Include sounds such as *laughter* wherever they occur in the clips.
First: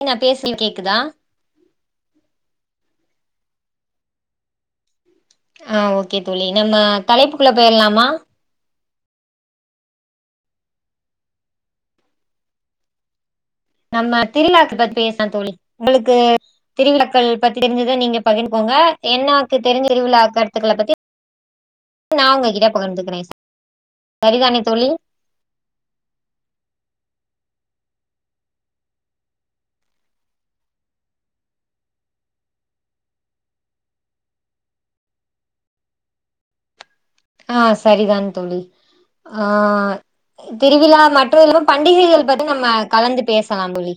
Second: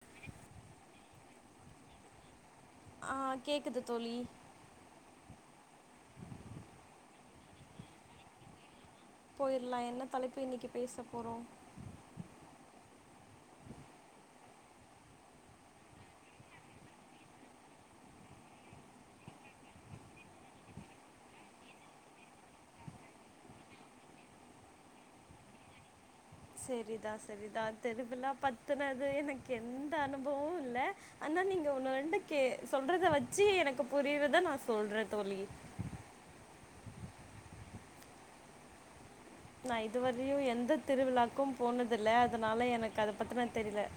*unintelligible* கேக்குதா ஆஹ் கேக்குது தோழி ஆஹ் ஓகே தோழி நம்ம தலைப்புக்குள்ள போயிரலாமா போயிரலாம் என்ன தலைப்பு இன்னைக்கு பேச போறோம் நம்ம திருவிழாக்கு பத்தி பேசான் தோழி உங்களுக்கு திருவிழாக்கள் பத்தி தெரிஞ்சுதான் நீங்க பகிர்ந்துக்கோங்க என்னக்கு தெரிஞ்ச திருவிழா கருத்துக்களை பத்தி நான் உங்ககிட்ட பகிர்ந்துக்கிறேன் சரிதானே தோழி சரிதா சரிதா தெருபலா பத்துனது எனக்கு எந்த அனுபவமும் இல்ல ஆனா நீங்க உன்னு வண்டு கே சொல்றத வச்சு எனக்கு புரியதுதான் நான் சொல்றேன் தோழி ஆ சரிதான் தோழி நா ஆஹ் இதுவரையு எந்த திருவிழா மற்ற திருவிழாக்கு இல்ல போனதில்ல பண்டிகைகள் பத்தி அதனால நம்ம எனக்கு அத கலந்து பத்தின பேசலாம் தெரில தோழி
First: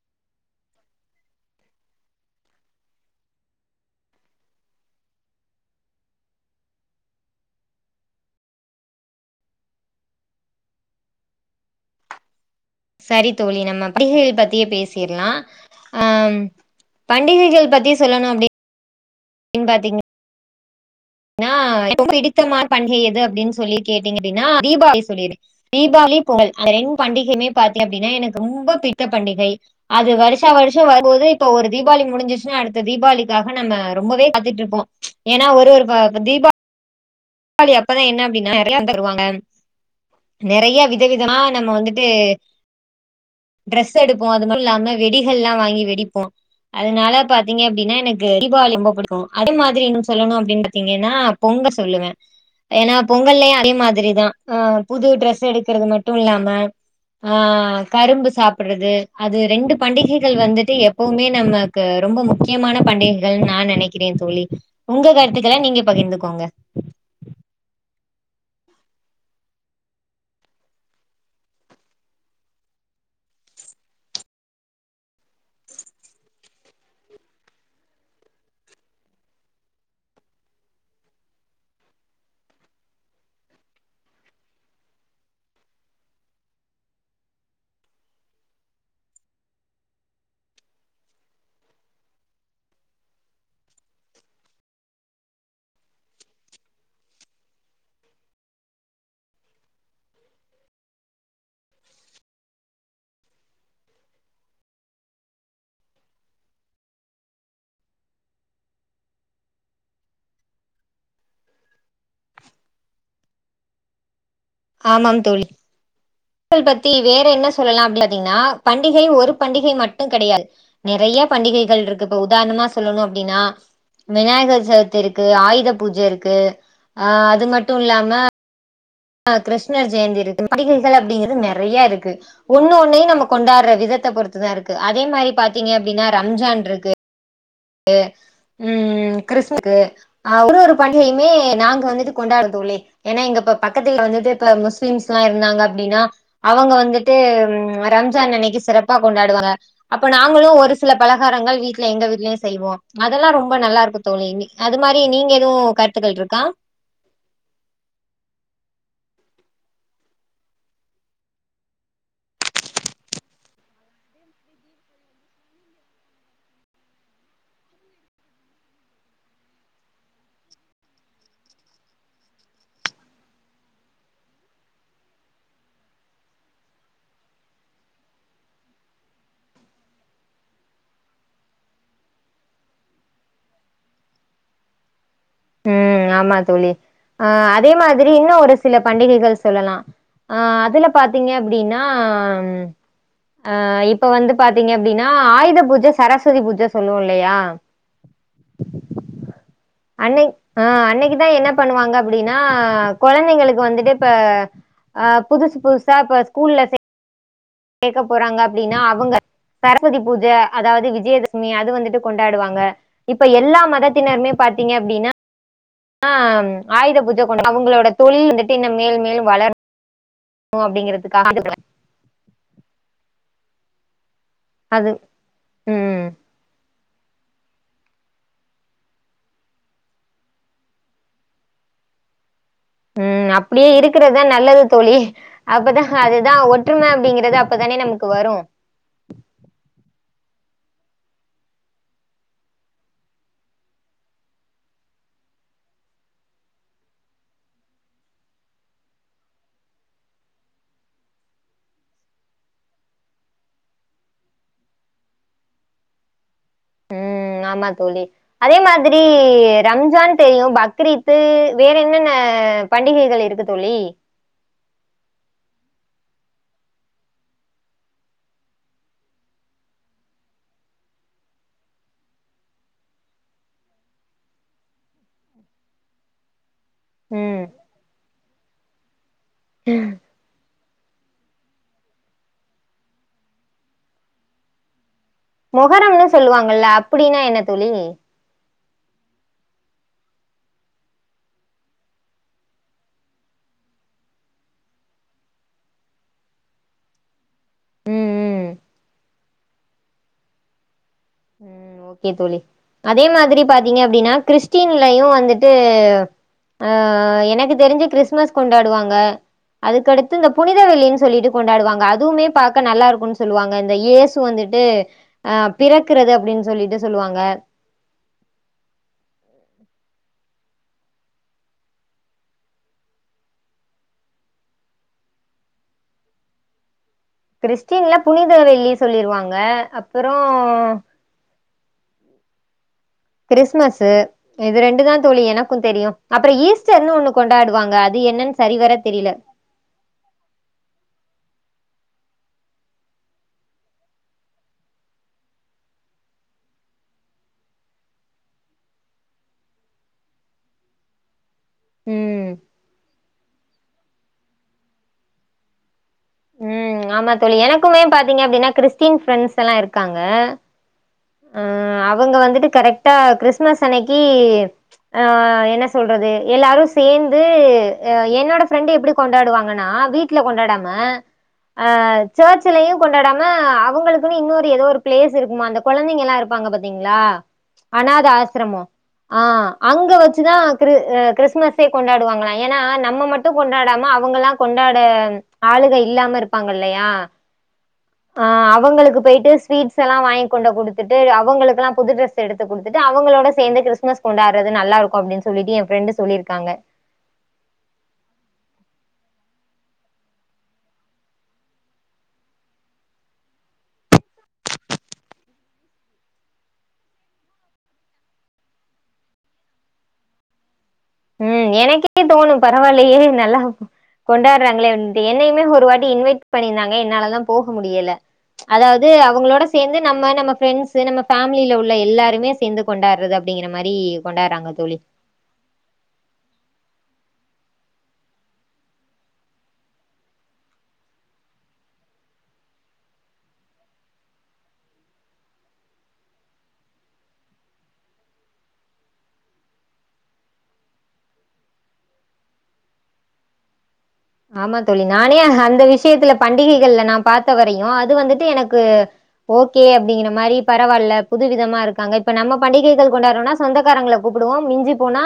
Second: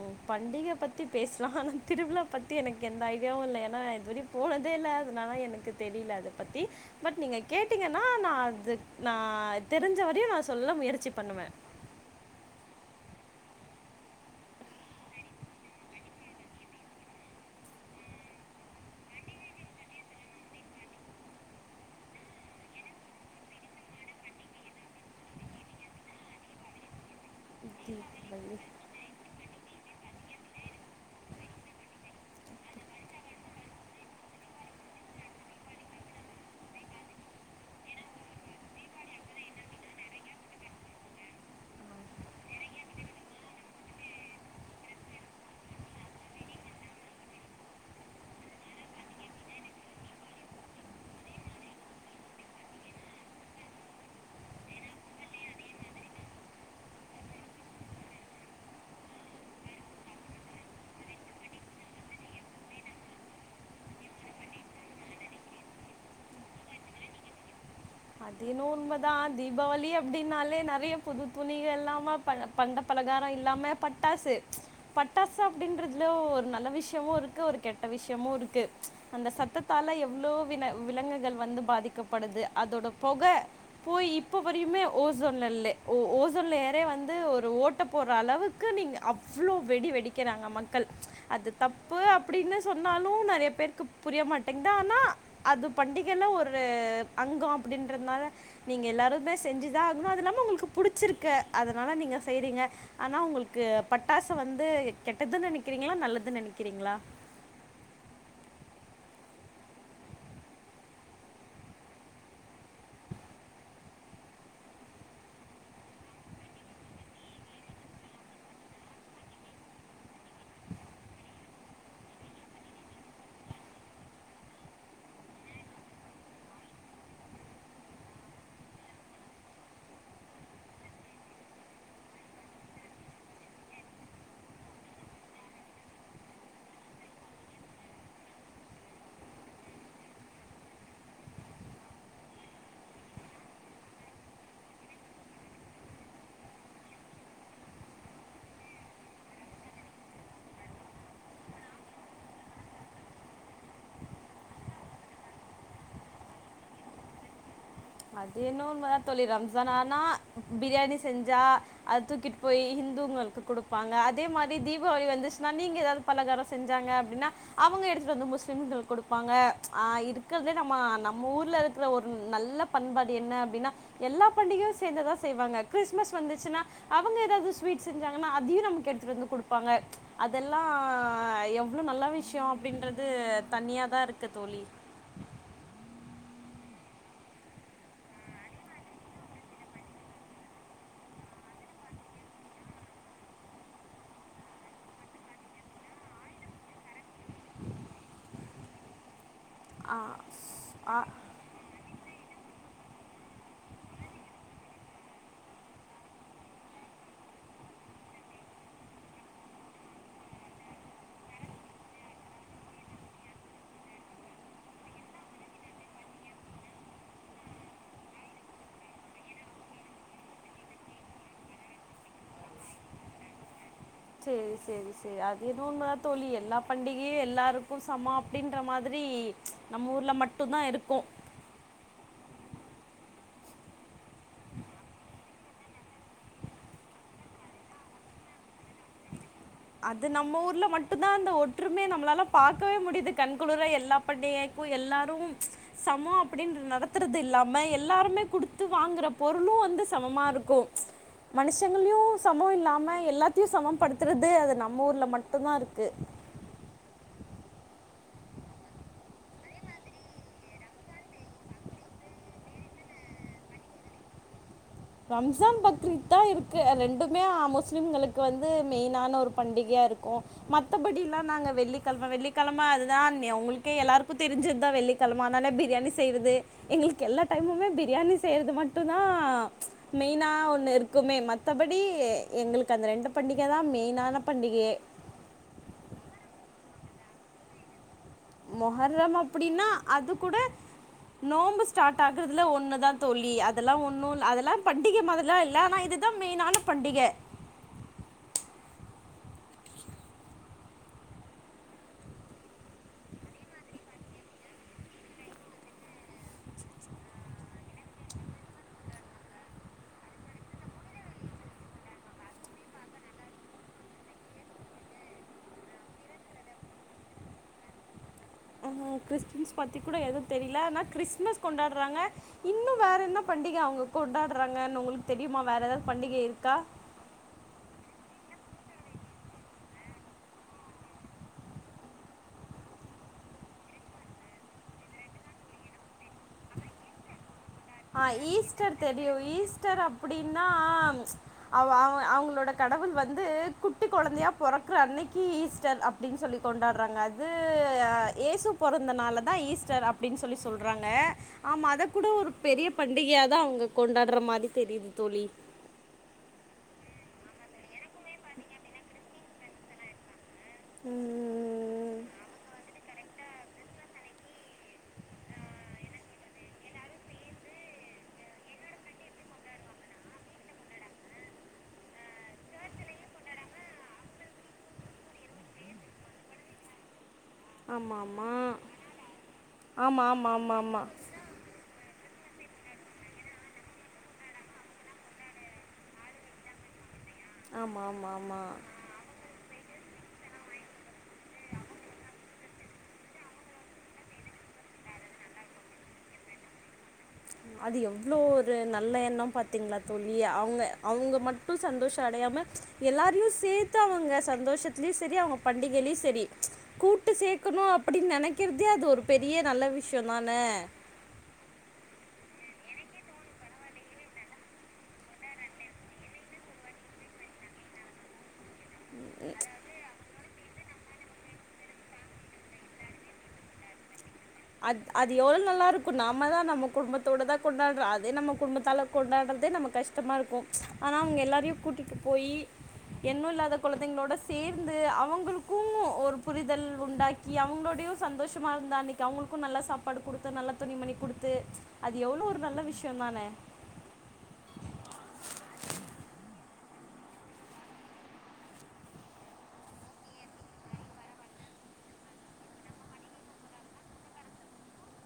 உம் பண்டிகை பத்தி பேசலாம் ஆனா திருவிழா பத்தி எனக்கு எந்த ஐடியாவும் இல்லை ஏன்னான் இதுவரை போனதே இல்ல அதனாலான் எனக்கு தெரியல அதை பத்தி பட் நீங்க கேட்டீங்கன்னா நான் அது நான் தெரிஞ்ச வரையும் நான் சொல்ல முயற்சி பண்ணுவேன் சரி தோழி நம்ம பண்டிகைகள் பத்தியே பேசிட்லா, அ பண்டிகைகள் பத்தி சொல்லணு அப்டி ன்னு பாத்தீங்க னா இப்போ பிடித்தமான பண்டிகை எது அப்டின்னு சொல்லி கேட்டீங்க அப்டின்னா தீபாவளி சொல்லிடுவே, தீபாவளி பொங்கல் அந்த ரெண்டு பண்டிகையுமே பாத்தீங்க அப்டினா எனக்கு தீபாவளி ரொம்ப பிடித்த பண்டிகை அது வர்ஷா வருஷம்வரும்போது இப்போ ஒரு தீபாவளி முடிஞ்சிடுச்சுனாஅடுத்த தீபாவளிக்காக நம்ம ரொம்பவே காத்துட்டு இருப்போ ஏன்னா ஒரு ஒரு வ அப்ப தீபா வளி அப்பலா என்ன அப்டின்னா நெறைய தந்துருவாங்க நெறையா வித விதமா நம்ம வந்துட்டு டிரஸ் எடுப்போ அது மட்டு இல்லாம வெடிகள்லா வாங்கி வெடிப்போ அதனால பாத்திங்க அப்டினா எனக்கு தீபாவளி ரொம்ப புடிக்கு அது மாதிரி இன்னொனு சொல்லணு அப்டின் பாத்திங்கனா பொங்கல் சொல்லுவ ஏனா பொங்கல்லயு அதே மாதிரிதா புது டிரஸ் எடுக்கறது மட்டு இல்லாம ஆ கரும்பு சாப்படறது அது ரெண்டு பண்டிகைகள் வந்துட்டு எப்பவுமே நமக்கு ரொம்ப முக்யமான பண்டிகைகள்ன் நா நெனைக்கிறே தோழி உங்க கருத்துக்கள நீங்க பகிர்ந்துகோங்க அதேனோ உண்மதா தீபாவளி அப்டின்னாலே நெறைய புது துணிக இல்லாம ப பண்ட பலகார இல்லாம பட்டாசு பட்டாசு அப்டின்றதிலு ஒரு நல்ல விஷயமு இருக்கு ஒரு கெட்ட விஷயமு இருக்கு அந்த சத்தத்தால எவ்ளோ விலங்குகள் வந்து பாதிக்கப்படுது அதோட பொக போய் இப்போ வரையுமே ஓசோன்ல லை ஓ ஓசோன்ல லேயர் யே வந்து ஒரு ஓட்ட போட்ற அளவுக்கு நீங்க அவ்வளோ வெடி வெடிகறாங்க மக்கள் அது தப்பு அப்டின்னு சொன்னாலு நெறைய பேருக்கு புரிய மாட்டேங்கதானா அது பண்டிகையில ஒரு அங்கொ அப்டின்றதுனால நீங்க எல்லாருமே செஞ்சுதா ஆகுணு அது நம்மங்களுக்கு புடிச்சிருக்கு அதனால நீங்க செய்றீங்க ஆனா உங்களுக்கு பட்டாசு வந்து கெட்டதுன்னு நினக்கிறீங்களா நல்லதுன்னு நெனக்கிறீங்களா ஆமாம் தோழி பத்தி வேற என்ன சொல்லலான் பாத்திங்னா பண்டிகை ஒரு பண்டிகை மட்டு கெடையாது நெறையா பண்டிகைகள்ருக்கு இப்ப உதாரணமா சொல்லணு அப்டின்னா விநாயகர் சதுர்த்தி இருக்கு ஆயுத பூஜ இருக்கு ஆ அது மட்டு இல்லாம ஆ கிருஷ்ணர் ஜெயந்தி இருக்கு பண்டிகைகள் அப்படிங்றது நெறையா இருக்கு ஒன்னு ஒண்ணையு நம்ம கொண்டாடுற விதத்த பொறுத்துதா இருக்கு அதே மாரி பாத்திங்க அப்டினா ரம்ஜான்ருக்கு கு உம் கிறிஸ்க்கு ஆ ஒரு ஒரு பண்டிகையுமே நாங்க வந்துட்டு கொண்டாடுதோழி ஏன்னா இங்க இப்ப பக்கத்து வீ வந்துட்டு இப்ப முஸ்லீம்ஸ்ல்லா இருந்தாங்க அப்டின்னா அவங்க வந்துட்டு ரம்ஜான் அன்னைக்கு சிறப்பா கொண்டாடுவங்க அப்போ நாங்கலு ஒரு சில பலாகாரங்கள் வீட்லே எங்க வீட்லே செய்வோ அதெல்லா ரொம்ப நல்லா இருக்கு தோழி அது மாரி நீங்க எதுவு கருத்துக்கள் இருக்கா அதுயென்வோ உண்ம தா தொழி ரம்ஜான் ஆனா பிரியாணி செஞ்சா அது தூக்கிட்டு போய் ஹிந்துங்ளுக்கு குடுப்பாங்க அதே மாரி தீபாவளி வந்துசுன்னா நீங்க எதாது பலகாரோ செஞ்சாங்க அப்டினா அவுங்க எடுத்துட்டு வந்து முஸ்லிம்ங்ளுக்கு குடுப்பாங்க ஆ இருக்றதுலே நம்மவூர்ல இருக்க நல்ல பண்பாடு என்ன அப்டினா எல்லா பண்டிகையு சேந்துதா செய்வாங்க கிறிஸ்மஸ் வந்துச்சுனா அவங்க ஏதாது ஸ்வீட் செஞ்சாங்கனா அதையு நமக்கு எடுத்துட்டு வந்து குடுப்பாங்க அதெல்லா எவ்ளோ நல்ல விஷய அப்டின்றது தனியாதா இருக்க தோழி ம் ஆமா தோழி ஆ அதே மாதிரி இன்னு ஒரு சில பண்டிகைகள் சொல்லலா ஆ அதுல பாத்திங்க அப்டினா ஆ இப்ப வந்து பாத்திங்க அப்டினா ஆயுத பூஜ சரஸ்வதி பூஜ சொல்லுவோ இல்லையா ஆ, அன்னை ஆ அன்னைக்குதா என்ன பண்ணுவாங்க அப்டினா கொழந்தைங்களுக்கு வந்துட்டு இப்ப ஆ புதுசு புதுசா இப்ப ஸ்கூல்ல சேக்க போறாங்க அப்டின்னா அவங்க சரஸ்வதி பூஜை அதாது விஜயதசமி அது வந்துட்டு கொண்டாடுவாங்க இப்ப எல்லா மதத்தினருமே பாத்திங்க அப்டினா ஆ ஆயுத பூஜ கொண் அவங்களோட தொழில் வந்துட்டு இன்னு மேலு மேலு வளர் கு அப்டிங்கறதுக்காக *unintelligible* சேரி சேரி சேரி அது என்னவோ உண்மதா ம் தோழி எல்லா பண்டிகையே எல்லாருக்கு சம அப்டின்ற மாதிரி நம்ம ஊர்ல மட்டுந்தா இருக்கு உம் அப்டியே இருக்கிறதுதா நல்லது தோழி அப்பதா அதுதா ஒற்றும அப்டிங்கறது அப்பதானே நமக்கு வரு அது நம்ம ஊர்ல மட்டுந்தா அந்த ஒற்றுமை நம்மளாலே பாக்கவே முடிது கண் குளுர எல்லா பண்டிகைக்கு எல்லாரும் சம அப்படின் நடத்துறது இல்லாம எல்லாருமே குடுத்து வாங்குற பொருளு வந்து சமமாருக்கு மனுஷங்களியு சம இல்லாம எல்லாத்தையு சமன்படுத்தறது நம்ம ஊர்ல மட்டுந்தா இருக்கு உம் ஆமா தோழி அதே மாதிரி ரம்ஜான் தெரியு பக்ரீத்து வேற என்னென்ன பண்டிகைகள் இருக்கு தோழி ரம்ஜான் பக்ரித் தா இருக்கு ரெண்டுமே முஸ்லிம்களுக்கு வந்து மெயினான ஒரு பண்டிகையா இருக்கு மத்தபடி எல்லா நாங்க வெள்ளிக்கிழம வெள்ளிக்கிழம அதுதா ஒங்களுகே எல்லாருக்கு தெரிஞ்சதுதா வெள்ளிக்கிழம அதனால பிரியாணி செய்யறது எங்களுக்கு எல்லா ம் டைமுமே பிரியாணி செய்யறது அது மட்டுதா மெயினா ஒண்ணு இரு க்குமே மத்தபடி எங்களுக்கு அந்த ரெண்டு பண்டிக தா மெயினான பண்டிகையே மொகரம்னு சொல்லுவாங்கல்ல அப்பிடின்னா என்ன தோழி மொகரம் அப்டின்னா அது கூட நோன்ம்பு ஸ்டார்ட் ஆகுறதுல ஒண்ணுதா தொழி அதெல்லா ஒண்ணுல் அதெல்லா பண்டிகை மாரியல்லா இல்லா ஆனா இதுதா மெயினான பண்டிக ம் ம் ம் ஓகே தோழி அதே மாரி பாத்திங்க அப்டினா கிறிஸ்டின்லையு வந்துட்டு அ எனக்கு தெரிஞ்சு கிறிஸ்மஸ் கொண்டாடுவாங்க அதுக்கடுத்து இந்த புனித வெள்ளின் சொல்லிட்டு கொண்டாடுவாங்க அதுவுமே பாக்க நல்லாருக்குன்னு சொல்லுவாங்க இந்த இயேசு வந்துட்டு அ பிற க்கறது அப்டின் சொல்லிட்டு சொல்லுவாங்க ஆ கிறிஸ்டின்ஸ் பத்தி கூட எது தெரில ஆனா கிறிஸ்மஸ் கொண்டாடுறாங்க இன்னு வேற என்ன பண்டிக அவங்க கொண்டாடுறாங்கனு உங்களுக்கு தெரியுமா வேற ஏதாது பண்டிகை இருக்கா கிறிஸ்டின்ல புனித வெள்ளி சொல்லிருவாங்க அப்றோ கிறிஸ்துமஸ் இது ரெண்டு தா தோழி எனக்கு தெரியும் அப்றோ ஈஸ்டர்னு ஒண்ணு கொண் ஆ ஈஸ்டர் தெரியு ஈஸ்டர் அப்டின்னா அவ அவ அவங்களோட கடவுள் வந்து குட்டி கொழந்தையா பொறக்குற அன்னைக்கி ஈஸ்டர் அப்டின்னு சொல்லி கொண்டாட்றாங்க அது அ ஏசு பொறந்தனாலதா ஈஸ்டர் அப்டின்னு சொல்லி சொல்றாங்க ஆமா அத கூட ம் ஒரு பண்டிகையாதா அவ்ங்க கொண்டாடுற மாரி தெரியுது தோழி ம் ஆமா தோழி எனக்குமே பாத்தீங்க அப்படின்னா கிறிஸ்டின் ஃப்ரெண்ட்ஸ் எல்லா இருக்காங்க ஆ அவங்க வந்துட்டு கரெக்டா கிறிஸ்மஸ் அன்னைக் க்கி ஆ என்ன சொல்றது எல்லாரு சேந்து என்னோட ஃரெண்ட எப்டி கொண்டாடுவாங்கன்னா வீட்டுல கொண்டாடாம ஆ சர்ச்சுலயு கொண்டாடாம அவங்களுக்குன்னு இன்னொரு எதோ ஒரு பிளேஸ் இருக்குமா அந்த குழந்தைங்க எல்லா இருப்பாங்க பாத்தீங்களா ஆமாம் அநாத ஆமாம் ஆசிரமோ ஆஹ் அங்க ஆமா ஆமா வச்சுதா ஆமா கிரு ஆமா அ கிறிஸ்மஸே கொண்டாடுவாங்களா ஏனா நம்ம மட்டு கொண்டாடாம அவங்கல்லா கொண்டாட ஆளுக இல்லாம இருப்பாங்க இல்லையா ஆமா ஆமா ஆமா ஆஹ் அவங்களுக்கு போயிட்டு ஸ்வீட்ஸ் சல்லா வாங் கொண்ட குடுத்துட்டு அவங்களுக்கு எல்லா புது ட்ரெஸ் எடுத்து குடுத்துட்டு அவங்களோட சேந்து கிறிஸ்மஸ் கொண்டாடுறது நல்லா இருக்கு அப்படின்னு சொல்லிட்டு என் ஃப்ரெண்டு சொல்லியிருக்காங்க அது எவ்வளவு ஒரு நல்ல எண்ணம் பாத்தீங்களா தோழி அவங்க அவங்க மட்டு சந்தோஷ அடையாம எல்லாரையு சேத்து அவங்க சந்தோஷத்துலயு சரி அவங்க பண்டிகையிலயு சரி கூட்டு சேக்கணு அப்படின்னு நெனைக்கிறதே அது ஒரு பெரிய நல்ல விஷ்யோ தானே உம் எனக்கே தோணு பரவால்லையே நல்லா கொண்டாடுறாங்களேன்ட்டு என்னையுமே ஒரு வாட்டி இன்வைட் பண்ணியிருந்தாங்க என்னாலதா போக முடியல அதாவது அவங்களோட சேந்து நம்ம நம்ம ஃப்ரெண்ட்ஸு நம்ம ஃபேமிலில உள்ள எல்லாருமே சேந்து கொண்டாடுறது அப்படிங்கிற மாரி கொண்டாடுறாங்க தோழி அத் அது எவ்வளோ நல்லா இருக்கு நம்ம தா நம்ம குடும்பத்தோடு தா கொண்டாடுறோ அதே நம்ம குடும்பத்தாள்ல கொண்டாடுறதே நம்ம கஷ்டமா இருக்கு ஆனா அவங்க எல்லாரையு கூட்டிட்டு போய் என்னு இல்லாத கொழந்தைங்களோட சேந்து அவங்களுக்கு ஒரு புரிதல் உண்டாக்கி அவங்களோடையு சந்தோஷமாக இருந்தா அன்னை அவங்களுக்கு நல்ல சாப்பாடு குடுத்து நல்லா துணி மணி குடுத்து அது எவ்வளோ ஒரு நல்ல விஷ்யோ தானே ஆமா தோழி நானே அந்த விஷயத்துல பண்டிகைகள்ல நா பாத்த வரையு அது வந்துட்டு எனக்கு ஓகே அப்படிங்கிற மாரி பரவாயில்ல புது விதமா இருக்காங்க இப்ப நம்ம பண்டிகைகள் கொண்டாடுறோனா சொந்தக்காரங்கள கூப்பிடுவோ மிஞ்சி போனா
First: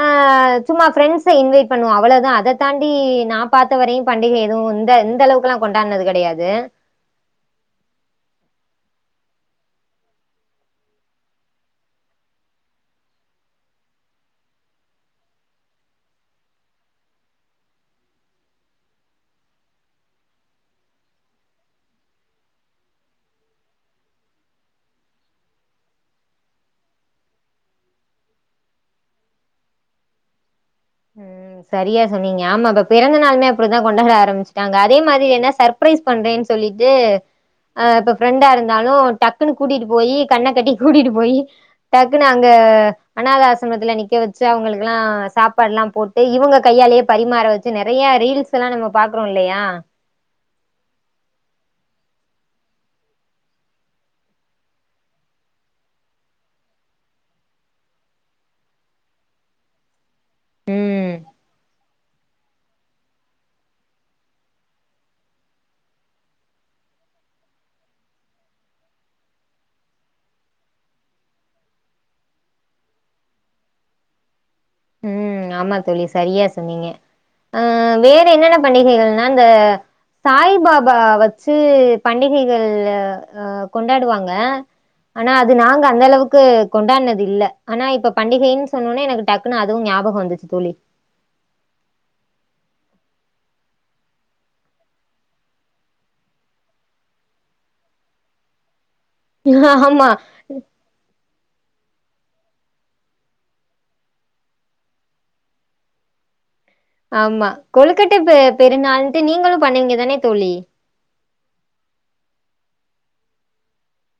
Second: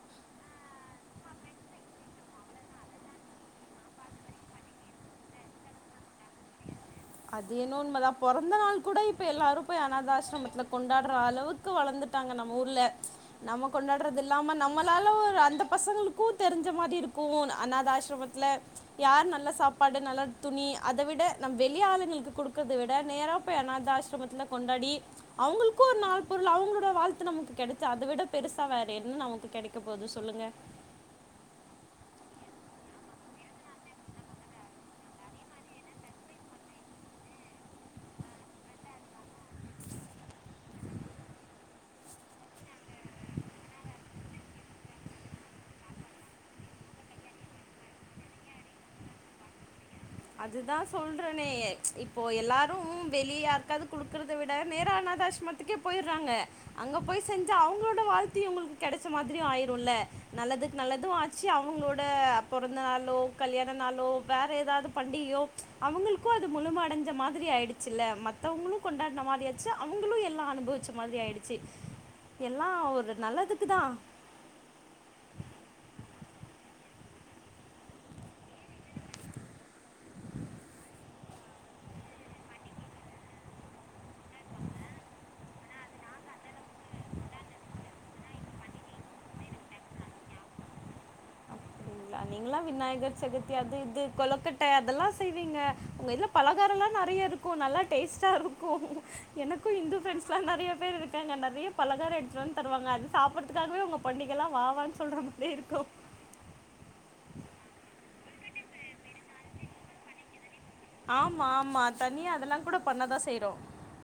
ஆஹ் சும்மா ஃபிரெண்ட்ஸ் இன்வைட் பண்ணுவோ அவ்ளோதா அத தாண்டி நா பாத்த வரையு பண்டிகை எதுவு இந்த இந்த அளவுக்கல்லா கொண்டாடுனது கெடையாது அது என்னமோ உண்மதா பொறந்த நாள் கூட இப்ப எல்லாரு போய் அநாதாசிரமத்துல கொண்டாடுற அளவுக்கு வளர்ந்துட்டாங்க நம்ம ஊர்ல நம்ம கொண்டாடுறது இல்லாம நம்மளால ஒரு அந்த பசங்களுக்கு தெரிஞ்ச மாதிரி இருக்கு அநாத ஆசிரமத்துல யார் நல்ல சாப்பாடு நல்ல துணி அத விட நம்ம வெளிய ஆளு களுக்கு குடுக்கறத விட நேரா போய் அநாத ஆசிரமத்துல கொண்டாடி அவங்களுக்கு ஒரு நாள் பொருள் அவங்களோட வாழ்த்து நமக்கு கிடைச்ச அத விட பெருசா வேற என்ன நமக்கு கெடைக்க போது சொல்லுங்க உஹம் சரியா சொன்னீங்க ஆமா இப்ப பிறந்த நாளுமே அப்புடிதா கொண்டாட ஆரம்பிச்சுட்டாங்க அதே மாதிரி என்ன சர்ப்ரைஸ் பண்றேன் சொல்லிட்டு ஆஹ் இப்ப ஃப்ரெண்டா இருந்தாலு டக்குன்னு கூட்டிட்டு போயி கண்ண கட்டி கூட்டிட்டு போயி டக்குன்னு அங்க அநாதா ஆசிரமத்துல நிக்க வச்சு அவங்களுக்கெல்லா சாப் பாட்ல்லா போட்டு இவங்க கையாலயே பரிமாற வச்சு நெறைய ரீல்ஸ் எல்லா நாம பாக்குறோ இல்லையா அதுதா சொல்றேனே இப்போ எல்லாரு வெளிய யாருக்காவது குடுக்கறத விட நேர அநாதா ஆசமத்துக்கே போயிறாங்க அங்க போயி செஞ்சு அவங்களோட வாழ்த்து உங்களுக்கு கிடைச்ச மாதிரியு ஆயிருல்ல நல்லதுக்கு நல்லது ம் ஆச்சு அவங்களோட ளோட பொறந்த நாளோ கல்யாண நாளோ வேற ஏதாவது பண்டிகையோ அவங்களுக்கு அது முழும அடைஞ்ச மாதிரி ஆயிடுச்சில்ல மத்தவங்களு கொண்டாடுன மாரி ஆச்சு அவங்களு எல்லா அனுபவிச்ச மாரி ஆயிடுச்சு எல்லா ஒரு நல்லதுக்குதா உம் ஆமா தோழி சரியா சொன்னீங்க அஹ் வேற என்னென்ன பண்டிகைகள்னா இந்த சாய் பாபா வச்சு பண்டிகைகள் அஹ் கொண்டாடுவாங்க ஆனா அது நாங்க அந்த அளவுக்கு கொண்டாடுனது இல்ல ஆனா இப்ப பண்டிகைன்னு சொன்னோனே எனக்கு டக் குனு அதுவு ஞாபகோ வந்துச்சு தோழி நீங்களா விநாயகர் சதுர்த்தி அது இது கொலக்கட்ட அதெல்லா செய்வீங்க உங்க இதுல பலகாரம்லா நெறைய இருக்கு நல்லா டேஸ்ட்டா இருக்கு எனக்கு இந்து ஆமா ஃபிரெண்ட்ஸ்லா நெறைய பேர் இருக்காங்க நெறைய பலகாரம எடுத்துட்டுவந்து தருவாங்க அது சாப்பிடறதுக்காகவே உங்க பண்டிகைல்லா வா வான் சொல்ற மாரியே இருக்கு ஆமா கொழுக்கட்ட பெருநாள்ன்ட்டு நீங்களு பண்ணுவீங்க தானே தோழி ஆமா ஆமா தனியா அதெல்லா கூட பண்ணதா செய்யறோ